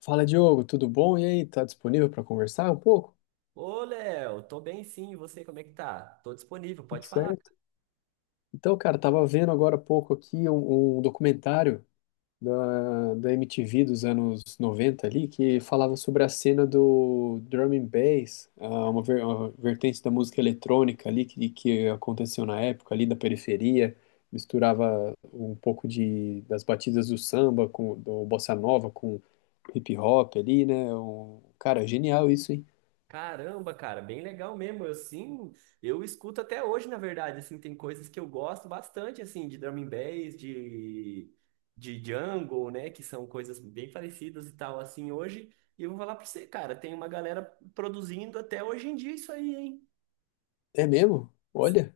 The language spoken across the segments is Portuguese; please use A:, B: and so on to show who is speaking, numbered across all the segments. A: Fala, Diogo, tudo bom? E aí, tá disponível para conversar um pouco?
B: Ô, Léo, tô bem sim, e você como é que tá? Tô disponível,
A: Tudo
B: pode falar.
A: certo? Então, cara, tava vendo agora há pouco aqui um documentário da MTV dos anos 90 ali, que falava sobre a cena do drum and bass, uma, uma vertente da música eletrônica ali que aconteceu na época ali da periferia, misturava um pouco de, das batidas do samba, com, do bossa nova com hip hop ali, né? Um, cara, genial isso, hein?
B: Caramba, cara, bem legal mesmo. Eu sim, eu escuto até hoje, na verdade, assim, tem coisas que eu gosto bastante, assim, de drum and bass, de jungle, né, que são coisas bem parecidas e tal, assim, hoje. E eu vou falar pra você, cara, tem uma galera produzindo até hoje em dia isso aí, hein?
A: É mesmo? Olha.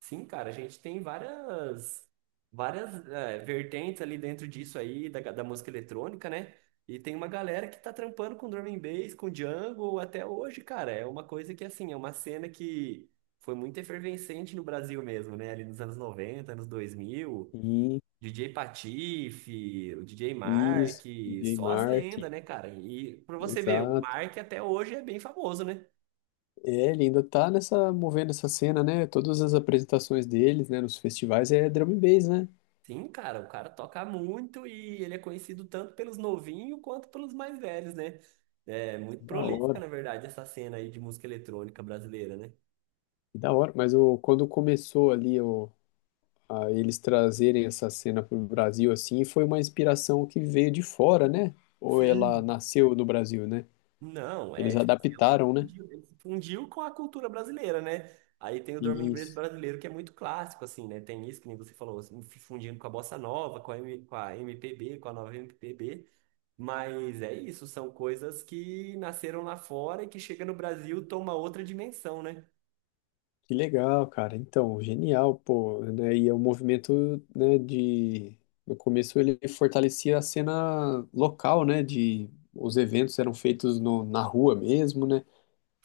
B: Sim, cara, a gente tem várias vertentes ali dentro disso aí, da música eletrônica, né? E tem uma galera que tá trampando com drum and bass, com jungle até hoje, cara. É uma coisa que, assim, é uma cena que foi muito efervescente no Brasil mesmo, né? Ali nos anos 90 anos 2000,
A: Sim,
B: DJ Patife, o DJ Mark,
A: isso, DJ
B: só as
A: Mark,
B: lendas, né, cara? E pra você ver, o
A: exato.
B: Mark até hoje é bem famoso, né?
A: É, ele ainda tá nessa, movendo essa cena, né? Todas as apresentações deles, né, nos festivais é drum and bass, né?
B: Sim, cara, o cara toca muito e ele é conhecido tanto pelos novinhos quanto pelos mais velhos, né? É muito
A: Da
B: prolífica,
A: hora,
B: na verdade, essa cena aí de música eletrônica brasileira, né?
A: da hora. Mas o, quando começou ali o, a eles trazerem essa cena pro Brasil, assim, foi uma inspiração que veio de fora, né? Ou ela
B: Sim.
A: nasceu no Brasil, né?
B: Não, é,
A: Eles
B: tipo assim, ele se
A: adaptaram, né?
B: fundiu, ele se fundiu com a cultura brasileira, né? Aí tem o Drum and Bass
A: Isso.
B: brasileiro, que é muito clássico, assim, né? Tem isso que nem você falou, assim, se fundindo com a bossa nova, com a MPB, com a nova MPB. Mas é isso, são coisas que nasceram lá fora e que chega no Brasil, toma outra dimensão, né?
A: Que legal, cara. Então, genial, pô, né? E é um movimento, né, de... No começo ele fortalecia a cena local, né, de... Os eventos eram feitos na rua mesmo, né?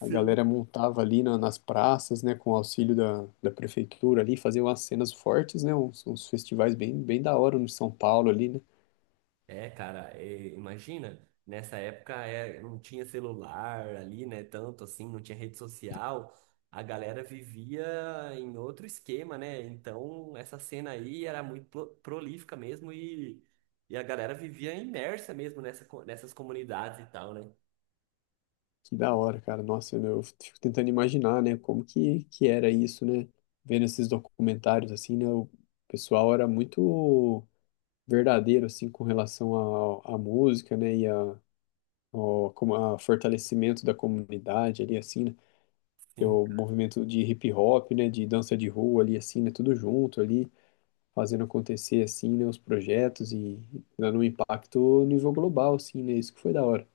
A: A galera montava ali nas praças, né, com o auxílio da prefeitura ali, fazia umas cenas fortes, né? Uns, uns festivais bem, bem da hora no São Paulo ali, né?
B: É, cara, imagina, nessa época não tinha celular ali, né? Tanto assim, não tinha rede social, a galera vivia em outro esquema, né? Então, essa cena aí era muito prolífica mesmo e a galera vivia imersa mesmo nessas comunidades e tal, né?
A: Que da hora, cara. Nossa, eu fico tentando imaginar, né, como que era isso, né? Vendo esses documentários, assim, né? O pessoal era muito verdadeiro assim com relação à música, né, e a, ao, como a fortalecimento da comunidade ali assim, né, que é
B: Sim.
A: o movimento de hip hop, né, de dança de rua ali assim, né, tudo junto ali, fazendo acontecer assim, né, os projetos e dando um impacto a nível global assim, né, isso que foi da hora.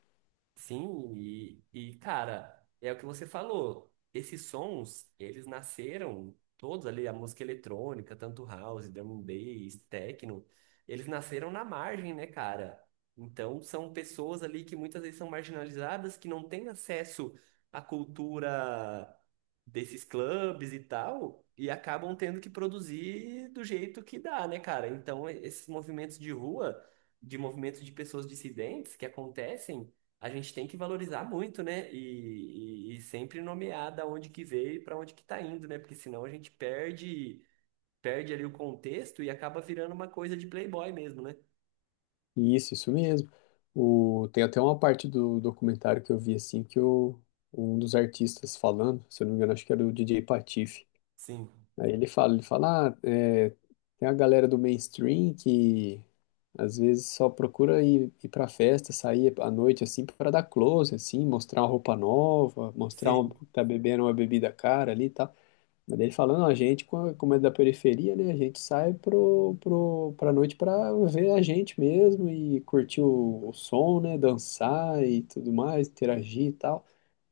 B: Sim, e cara, é o que você falou. Esses sons, eles nasceram todos ali, a música eletrônica, tanto house, drum and bass, techno, eles nasceram na margem, né, cara? Então, são pessoas ali que muitas vezes são marginalizadas, que não têm acesso à cultura desses clubes e tal, e acabam tendo que produzir do jeito que dá, né, cara? Então, esses movimentos de rua, de movimentos de pessoas dissidentes que acontecem a gente tem que valorizar muito, né? E sempre nomear da onde que veio e para onde que tá indo, né? Porque senão a gente perde ali o contexto e acaba virando uma coisa de playboy mesmo, né?
A: E isso mesmo. O, tem até uma parte do documentário que eu vi assim que o um dos artistas falando, se eu não me engano, acho que era o DJ Patife.
B: Sim.
A: Aí ele fala, ah, é, tem a galera do mainstream que às vezes só procura ir pra festa, sair à noite assim para dar close, assim, mostrar uma roupa nova, mostrar uma,
B: Sim.
A: tá bebendo uma bebida cara ali e tal. Mas daí ele falando, a gente, como é da periferia, né, a gente sai pra noite pra ver a gente mesmo e curtir o som, né, dançar e tudo mais, interagir e tal.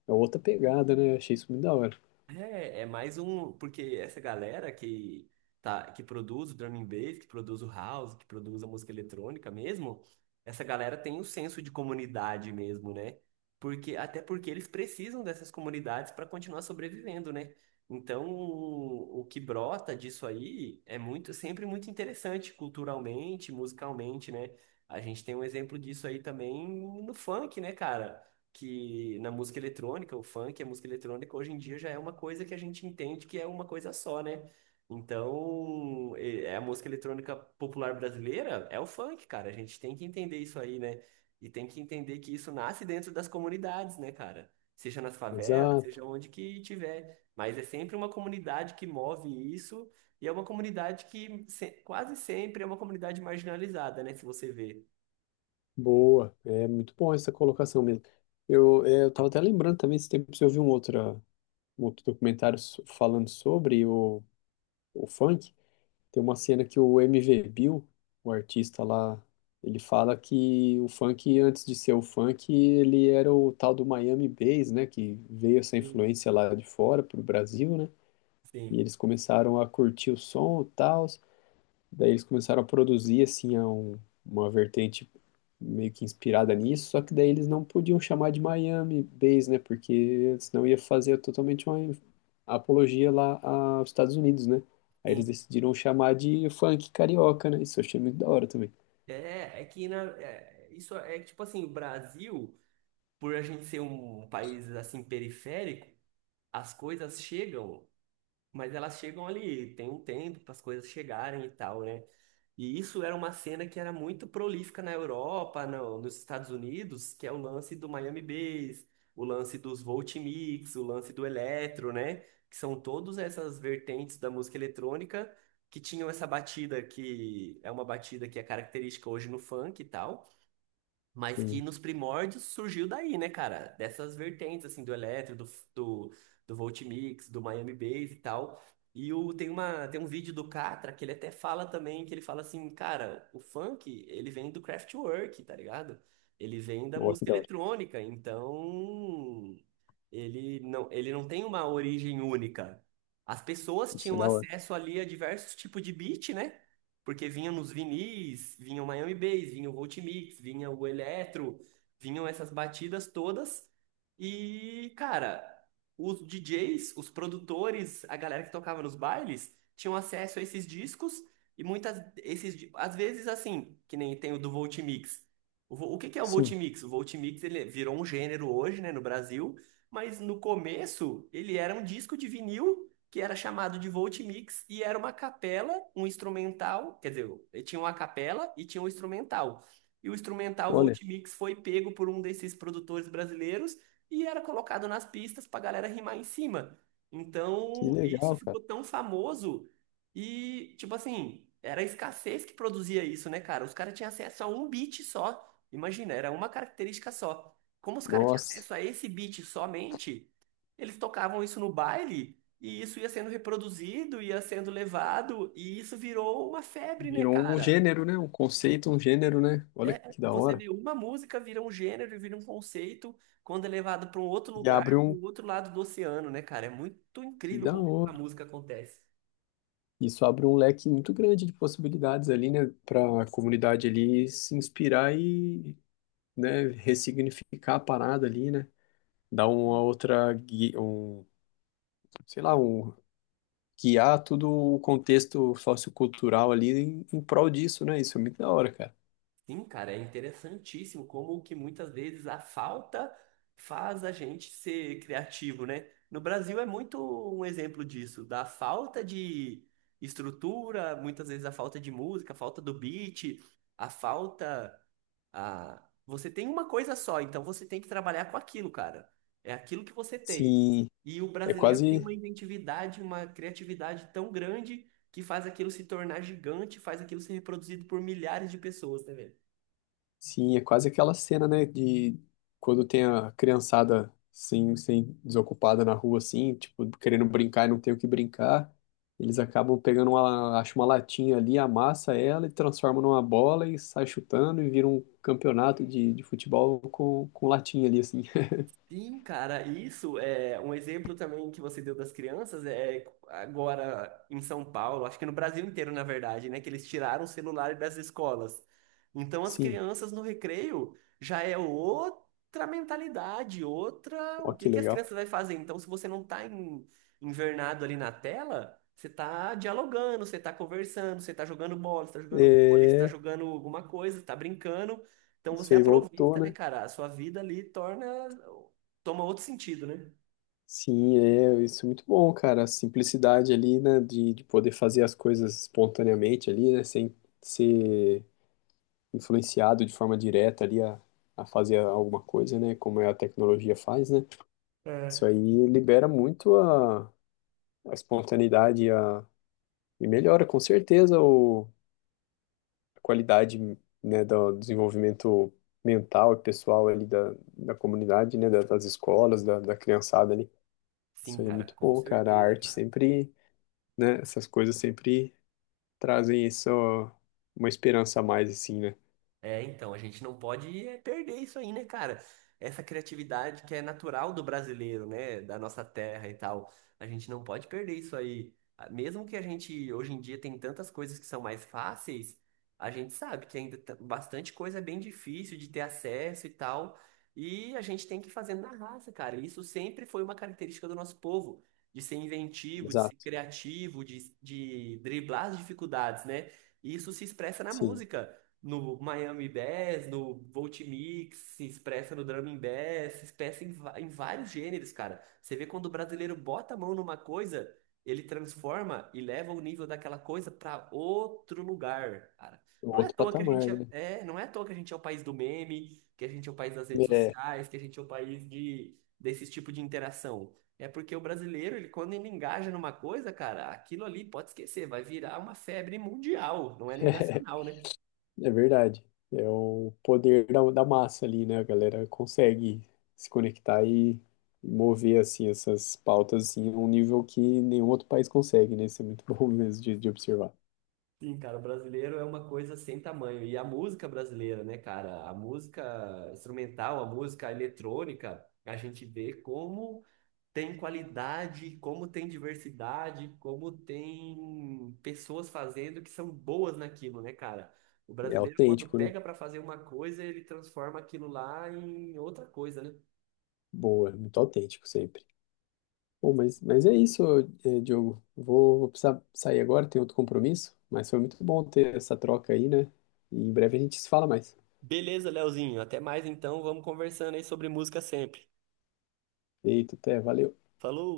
A: É outra pegada, né? Achei isso muito da hora.
B: É mais um, porque essa galera que produz o drum and bass, que produz o house, que produz a música eletrônica mesmo, essa galera tem um senso de comunidade mesmo, né? Porque até porque eles precisam dessas comunidades para continuar sobrevivendo, né? Então, o que brota disso aí é muito, sempre muito interessante culturalmente, musicalmente, né? A gente tem um exemplo disso aí também no funk, né, cara? Que na música eletrônica, o funk, a música eletrônica, hoje em dia já é uma coisa que a gente entende que é uma coisa só, né? Então, é a música eletrônica popular brasileira é o funk, cara. A gente tem que entender isso aí, né? E tem que entender que isso nasce dentro das comunidades, né, cara? Seja nas favelas,
A: Exato.
B: seja onde que tiver. Mas é sempre uma comunidade que move isso, e é uma comunidade que se- quase sempre é uma comunidade marginalizada, né? Se você vê.
A: Boa, é muito bom essa colocação mesmo. Eu, é, eu tava até lembrando também, esse tempo eu vi um outro documentário falando sobre o funk. Tem uma cena que o MV Bill, o artista lá, ele fala que o funk, antes de ser o funk, ele era o tal do Miami Bass, né? Que veio essa
B: Sim,
A: influência lá de fora pro Brasil, né? E
B: sim.
A: eles começaram a curtir o som e tal. Daí eles começaram a produzir assim uma vertente meio que inspirada nisso, só que daí eles não podiam chamar de Miami Bass, né? Porque senão ia fazer totalmente uma apologia lá aos Estados Unidos, né? Aí eles
B: Sim.
A: decidiram chamar de funk carioca, né? Isso eu achei muito da hora também.
B: É que isso é que, tipo assim, o Brasil, por a gente ser um país assim periférico, as coisas chegam, mas elas chegam ali, tem um tempo para as coisas chegarem e tal, né? E isso era uma cena que era muito prolífica na Europa, nos Estados Unidos, que é o lance do Miami Bass, o lance dos Voltimix, o lance do eletro, né? Que são todas essas vertentes da música eletrônica que tinham essa batida que é uma batida que é característica hoje no funk e tal. Mas que
A: Sim.
B: nos primórdios surgiu daí, né, cara? Dessas vertentes, assim, do eletro, do, do, do Voltimix, do Miami Bass e tal. E tem um vídeo do Catra que ele até fala também, que ele fala assim, cara, o funk, ele vem do Kraftwerk, tá ligado? Ele vem da
A: Ó, que
B: música
A: da hora.
B: eletrônica, então... Ele não tem uma origem única. As pessoas
A: Isso é
B: tinham
A: da hora.
B: acesso ali a diversos tipos de beat, né? Porque vinham nos vinis, vinha o Miami Bass, vinha o Voltimix, vinha o Eletro, vinham essas batidas todas. E, cara, os DJs, os produtores, a galera que tocava nos bailes, tinham acesso a esses discos e muitas às vezes assim, que nem tem o do Voltimix. O que que é o
A: Sim.
B: Voltimix? O Voltimix ele virou um gênero hoje, né, no Brasil, mas no começo, ele era um disco de vinil que era chamado de Voltimix e era uma capela, um instrumental, quer dizer, ele tinha uma capela e tinha um instrumental. E o instrumental
A: Olha,
B: Voltimix foi pego por um desses produtores brasileiros e era colocado nas pistas pra galera rimar em cima.
A: que
B: Então, isso
A: legal, cara.
B: ficou tão famoso e, tipo assim, era a escassez que produzia isso, né, cara? Os caras tinham acesso a um beat só. Imagina, era uma característica só. Como os caras tinham
A: Nossa,
B: acesso a esse beat somente, eles tocavam isso no baile e isso ia sendo reproduzido, ia sendo levado e isso virou uma febre, né,
A: virou um
B: cara?
A: gênero, né? Um conceito, um gênero, né? Olha
B: É,
A: que da
B: você
A: hora.
B: vê uma música vira um gênero, vira um conceito, quando é levado para um outro
A: E
B: lugar,
A: abre um.
B: do outro lado do oceano, né, cara? É muito
A: Que
B: incrível
A: da
B: como a
A: hora.
B: música acontece.
A: Isso abre um leque muito grande de possibilidades ali, né, para a comunidade ali se inspirar e, né, ressignificar a parada ali, né, dar uma outra, sei lá, um, guiar todo o contexto sociocultural ali em, em prol disso, né, isso é muito da hora, cara.
B: Sim, cara, é interessantíssimo como que muitas vezes a falta faz a gente ser criativo, né? No Brasil é muito um exemplo disso, da falta de estrutura, muitas vezes a falta de música, a falta do beat, a falta a você tem uma coisa só, então você tem que trabalhar com aquilo, cara. É aquilo que você tem.
A: Sim,
B: E o
A: é
B: brasileiro tem
A: quase
B: uma inventividade, uma criatividade tão grande que faz aquilo se tornar gigante, faz aquilo ser reproduzido por milhares de pessoas, né, velho?
A: Sim, é quase aquela cena, né, de quando tem a criançada sem desocupada na rua, assim, tipo, querendo brincar e não tem o que brincar. Eles acabam pegando uma, acho uma latinha ali, amassa ela e transforma numa bola e sai chutando e vira um campeonato de futebol com latinha ali, assim.
B: Sim, cara, isso é um exemplo também que você deu das crianças agora em São Paulo, acho que no Brasil inteiro, na verdade, né, que eles tiraram o celular das escolas. Então as
A: Sim,
B: crianças no recreio já é outra mentalidade, outra, o
A: ó
B: que
A: que
B: que as
A: legal.
B: crianças vai fazer? Então se você não tá invernado ali na tela, você tá dialogando, você tá conversando, você tá jogando bola, você tá jogando vôlei, você tá
A: É,
B: jogando alguma coisa, você tá brincando. Então
A: isso
B: você
A: aí voltou,
B: aproveita, né,
A: né?
B: cara? A sua vida ali torna toma outro sentido, né?
A: Sim, é, isso é muito bom, cara. A simplicidade ali, né, de poder fazer as coisas espontaneamente ali, né, sem ser influenciado de forma direta ali a fazer alguma coisa, né? Como é a tecnologia faz, né? Isso
B: É.
A: aí libera muito a espontaneidade a, e melhora com certeza o, a qualidade, né, do desenvolvimento mental e pessoal ali da comunidade, né? Das escolas, da criançada ali. Isso
B: Sim,
A: aí é
B: cara,
A: muito
B: com
A: bom, cara. A
B: certeza,
A: arte
B: cara.
A: sempre, né? Essas coisas sempre trazem isso, ó, uma esperança a mais, assim, né?
B: É, então, a gente não pode perder isso aí, né, cara? Essa criatividade que é natural do brasileiro, né? Da nossa terra e tal. A gente não pode perder isso aí. Ah, mesmo que a gente, hoje em dia, tem tantas coisas que são mais fáceis, a gente sabe que ainda bastante coisa é bem difícil de ter acesso e tal. E a gente tem que ir fazendo na raça, cara. Isso sempre foi uma característica do nosso povo, de ser inventivo, de ser
A: Exato.
B: criativo, de driblar as dificuldades, né? E isso se expressa na
A: Sim.
B: música, no Miami Bass, no Volt Mix, se expressa no Drum and Bass, se expressa em vários gêneros, cara. Você vê quando o brasileiro bota a mão numa coisa, ele transforma e leva o nível daquela coisa para outro lugar, cara.
A: Um
B: Não é à
A: outro
B: toa que a
A: patamar,
B: gente
A: né?
B: não é à toa que a gente é o país do meme, que a gente é o país das redes
A: É,
B: sociais, que a gente é o país de desse tipo de interação. É porque o brasileiro, ele quando ele engaja numa coisa, cara, aquilo ali pode esquecer, vai virar uma febre mundial, não é nem nacional, né?
A: é verdade. É o poder da massa ali, né? A galera consegue se conectar e mover assim essas pautas assim, a um nível que nenhum outro país consegue, né? Isso é muito bom mesmo de observar.
B: Sim, cara, o brasileiro é uma coisa sem tamanho. E a música brasileira, né, cara? A música instrumental, a música eletrônica, a gente vê como tem qualidade, como tem diversidade, como tem pessoas fazendo que são boas naquilo, né, cara? O
A: É
B: brasileiro, quando
A: autêntico, né?
B: pega pra fazer uma coisa, ele transforma aquilo lá em outra coisa, né?
A: Boa, é muito autêntico sempre. Bom, mas é isso, Diogo. Vou precisar sair agora, tenho outro compromisso, mas foi muito bom ter essa troca aí, né? E em breve a gente se fala mais.
B: Beleza, Leozinho. Até mais então. Vamos conversando aí sobre música sempre.
A: Eita, até, valeu.
B: Falou!